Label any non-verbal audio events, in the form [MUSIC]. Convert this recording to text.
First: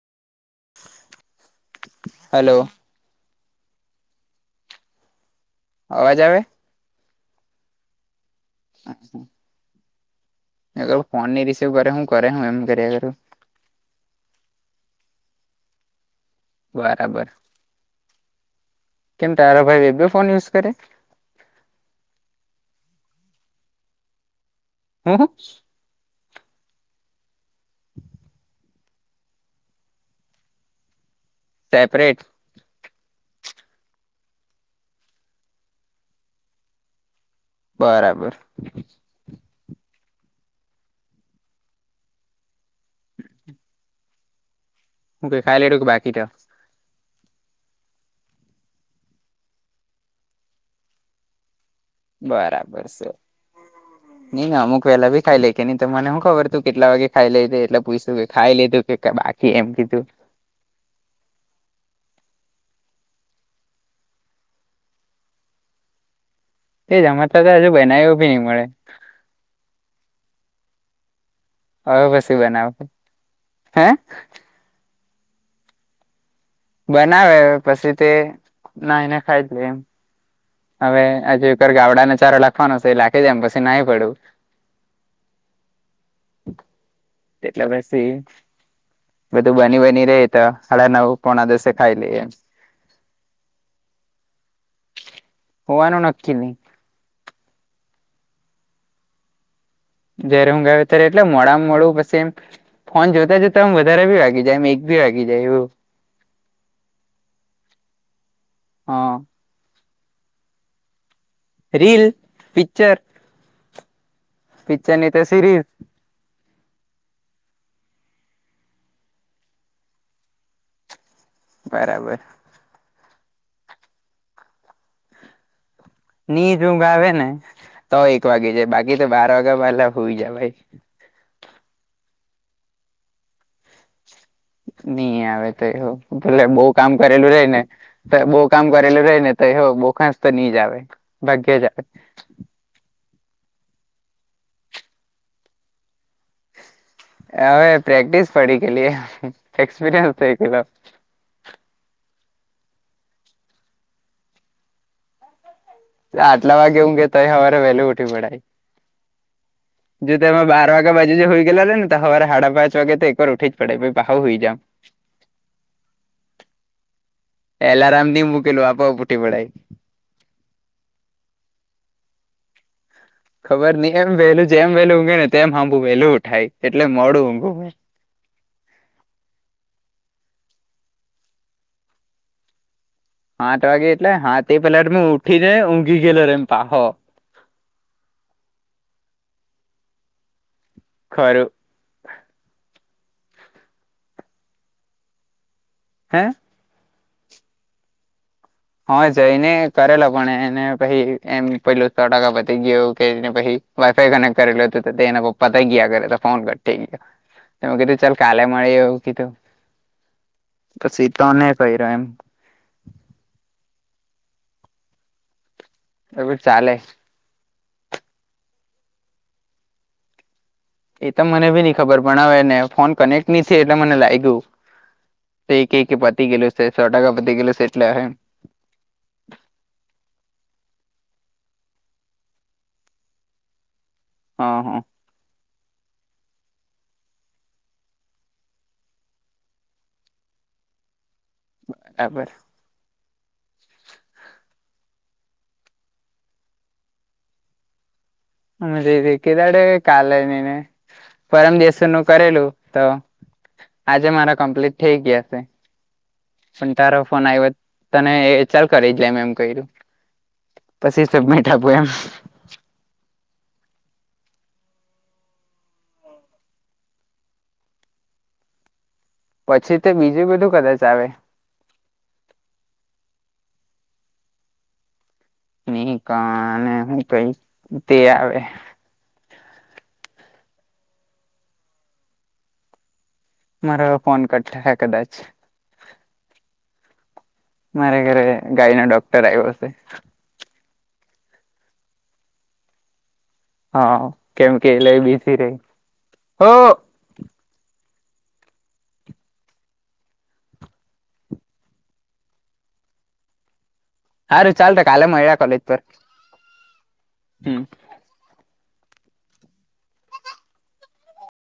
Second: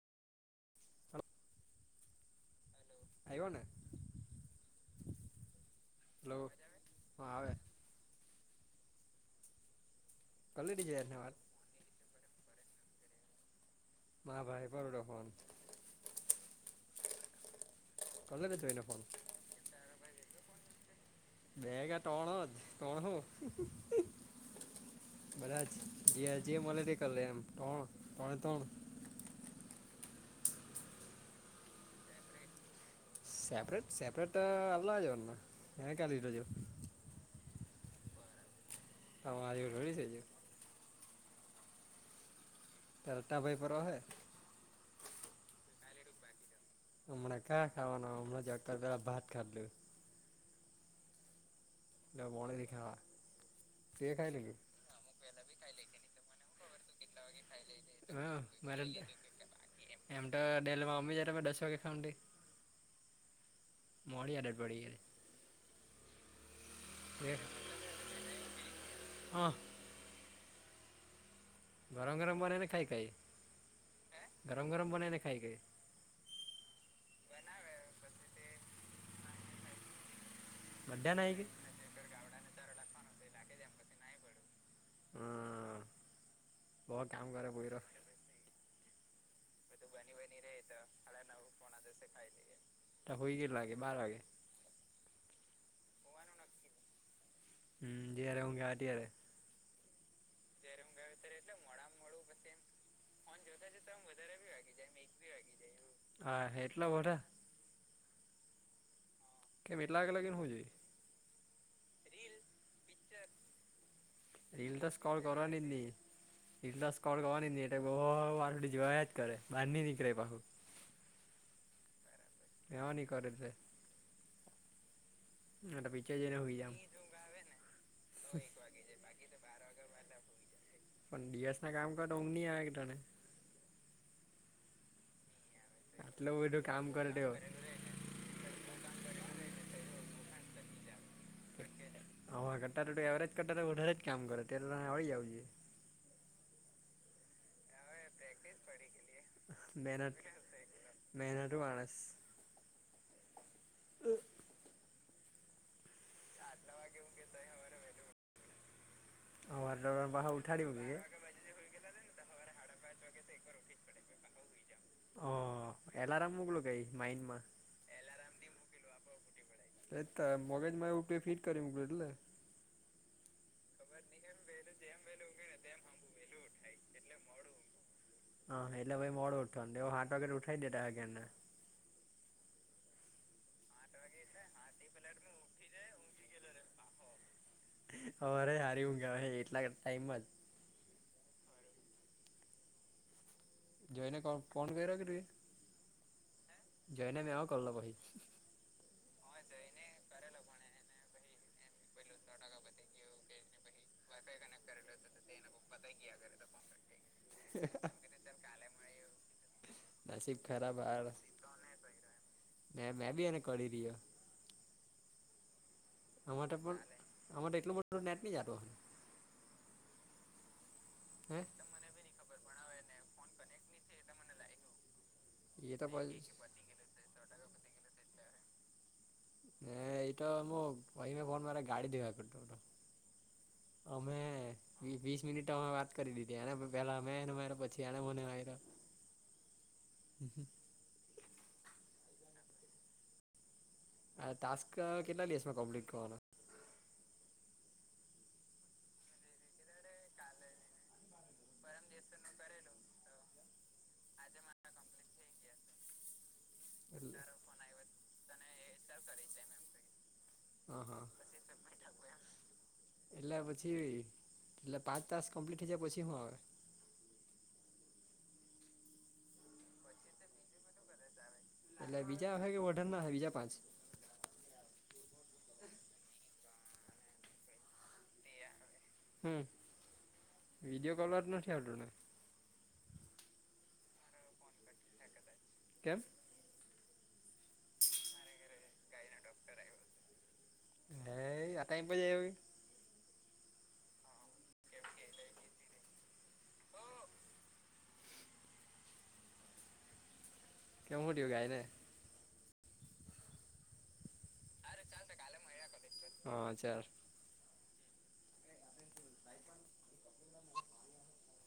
Hello આવ્યો ને અવાજ હ આવે હા આવે હાછા એ કલેડી જ ને ફોન વાત નને રિસીવ કરે હું કરે હું એમ કરુ ના ભાઈ પરરોડા ફોન બરાબર કલેને જો હોને ફોન કેમ તારો ભાઈ એ ફોન યુઝ કરે બેગ ત્રણ હો જ કોણ હો હું બધા જજી મળે ક લે એમ તણ તણે તણ સેપરેટ સેપરેટ સેપરેટ આલ્લા જ ના ક ક લોજ બરાબર હા આજોળી જઇજો તરટા ભાઈ પ હોય. હુ કેઈ ખાઈ લ એડું બાકીટ હમણાં ક્યાં ખાવાનું હમણાં જ પેલા ભત ખાલ એટલે મોડેથી બરાબર ખાવા છે તે ખાઈ નઈ લીધું ના અમુક વેલા ભી ખાઈ લેખ નહી મને હુ ખબર તુ કેટલા વાગે. ખાઈ લીધું એટલે પૂછું કે હા ખાઈ લીધું મારે કે બાકી એમ કીધુ એમ તો ડેલેમાં મ જે્યારે દસ વાગે ખઉ મોળી આદત પડી ગ તે ગઈ જમાતા તો હજુ બનાવ્યો બી નહી મળે હા હવે ગરમ પછી ગરમ બનાને બનાવે ખાઈ હે કઈ ગરમ ગરમ બનાને ખાય કઈ બનાવે પછી તે નાઈને ખાઈ જ લે એમ હવે બધા નાઈ ગઈ હજર ગાવડાને ચારો લખવાનો છે, એ લખી જ એમ પછી નાહી પડુ હા બ કામ કરે એટલે પઈરો પછી બધું બની બની રે તો હળ નવું પોણા દસે ખાઈ લે એમ ટ હોય ગ લાગે બાર વાગે હોવાનુ, નક્કી નહી. હમ જ્યારે હુગે આતીય્યારે જ્યારે હું ગાવ ત્યારે એટલે મોડામાં મળું પછી એમ ફોન જોતા જોતામ વધારે ભી વાગી જાય એક ભી વાગી જાયવ. હા એટલા વડા હા કેમ એટલા લગીન હું જોઈ? Reel, picture. રિલ તો પિક્ચર ની સ્ક્રોલ કરવાની સિરીઝ જ ની. રિલ તો સ્ક્રોલ કરવાની જ નહીં, એટલે બહુ વારડી જોવાયા જ કરે, બાર નહીં નીકળે પાહું. બરાબર. [UNINTELLIGIBLE] નીચ જામ ઊંઘ આવે ને, તો એક વાગે જાય, બાકી તો બાર વાગ્યા પહેલા હુઈ જવાય. પણ ડી એસ ના કામ કર તો ઊંઘ ની આવે કે તને? નઈ આવે તો એવું, આટલું ભલે બધું બહું કામ કરે તેઓ કરેલું રેય ને તો બહું કામ કરેલું રહે ને, તો એ હો બહુ ખાસ તો ની જ આવે. ભાગ્ય જ અમાર કરતા તો-તો એવરેજ તો કરતા વધારે જ કામ કરે, [UNINTELLIGIBLE] આવી આવી જોઈ. હવે પ્રેક્ટિસ પડી ગયેલી, એક્સપિરીયન્સ થઈ ગયેલો. મહેનતુ માણસ. ને આટલા વાગે હું ઊંઘે તોય હવારે વહેલું ઊઠવું [UNINTELLIGIBLE] હવારે તો જો પાહા તમે ઉઠાડી બાર વાગા મૂકે બાજું જે હુઈ ગયેલા નન તો હવારે હાડા પાંચ વાગે તો એક વાર ઉઠી જ પડે, પહી તો હાવ હુઈ જાવ. હા. એલારામ [UNINTELLIGIBLE] માઈન્ડમાં એલાર્મ ની મૂકેલું આપોઆપ ઉઠી પડાય. તે-તે મગજમાં એવું તે ફીટ કરી મૂક્યું એટલે. ખબર નહીં, એમ વહેલું જેમ વહેલું ઊંઘે ને તેમ હામું વહેલું ઉઠાય, એટલે મોડું ઊંઘું ભાઈ. હા. એટલે ભાઈ મોડું ઉઠવાનું. તેઓ હાત વાગે તો ઉઠાવી [UNINTELLIGIBLE] આઠ વાગે એટલે હા તે પેલા [UNINTELLIGIBLE] ઉઠી જા, ઊંઘી ગયેલો રહેમ પાહો. હવારે હારી ઊંઘ આવે એટલા ટાઈમ માં જ. ખરું. જોઈને કો ફોન [UNINTELLIGIBLE] હે? જયને [UNINTELLIGIBLE] કરલો ભાઈ. હા જય ને કરેલો પણ એને પહી એમ પેલું સો ટકા વધી ગયું એવું કહીને પહી વાયફાઈ કનેક્ટ કરેલું હતું તો તેના પપ પતાઈ ગયા ઘરે તો ફોન કટ ગયો, તો મે કીધું ચલ કાલે મળીએ એવું કીધું. નસીબ પછી તને કયરા એમ? મે-મેં બી એને કરી રહ્યો. એ આમા તો ચાલે પણ, આમા તો એટલો બધો નેટ ની જાતો. એ તો હે મને ભી નઈ ખબર, પણ હવેને ફોન કનેક્ટ નહી થયે એટલે મને લાયગું. તે એ ક્યે તો કે પછી પતી ગયેલું સે, ટકા પતી ગયેલું સે એટલે. ને ઈ તો અમુક [UNINTELLIGIBLE] ગાડી દેવા કરતો તો. અમે હા હા વી વીસ મિનિટ અમે વાત કરી લીધી, એને પ પેલા મેં ને મેં ને પછી એને મને માયરો. હમ્મ-હમ્મ. બરાબર. આ ટાસ્ક કેટલા દિવસમાં કમ્પ્લીટ થવાનો? [UNINTELLIGIBLE] કાલે નહીં ને, પરમદિવસે એનું કરેલું તો. આજે મારા કમ્પ્લીટ થઇ ગયા સે. પણ તારો એટલે ફોન આયવો, તને ચલ કરી જ લેય મે કયરું. હા હા પછી સબમીટ આપું એમ. એટલે પછી, એટલે પાંચ તાસ્ક કમ્પ્લીટ થઈ જાય પછી હું આવે? પછી તો બીજું બધું કદાચ આવે. એટલે બીજા [UNINTELLIGIBLE] ના બીજા પાંચ. નહીં કા આને હું કેઈ તે આવે. હમ્મ. વિડીયો કોલ જ નથી આવતું ને? મારો હવે ફોન કટ થાહે કદાચ. કેમ? મારે ઘરે ગાય નો ડોક્ટર આવ્યો હશે. એ આ ટાઈમ પર આવ્યો કે. હા કેમ કે લઈ બીજી રહી હો કેવ હું થયું ગાયને. હારુ ચાલ તો કાલે મયડા કોલેજ પર. હા ચાલ. હમ્મ.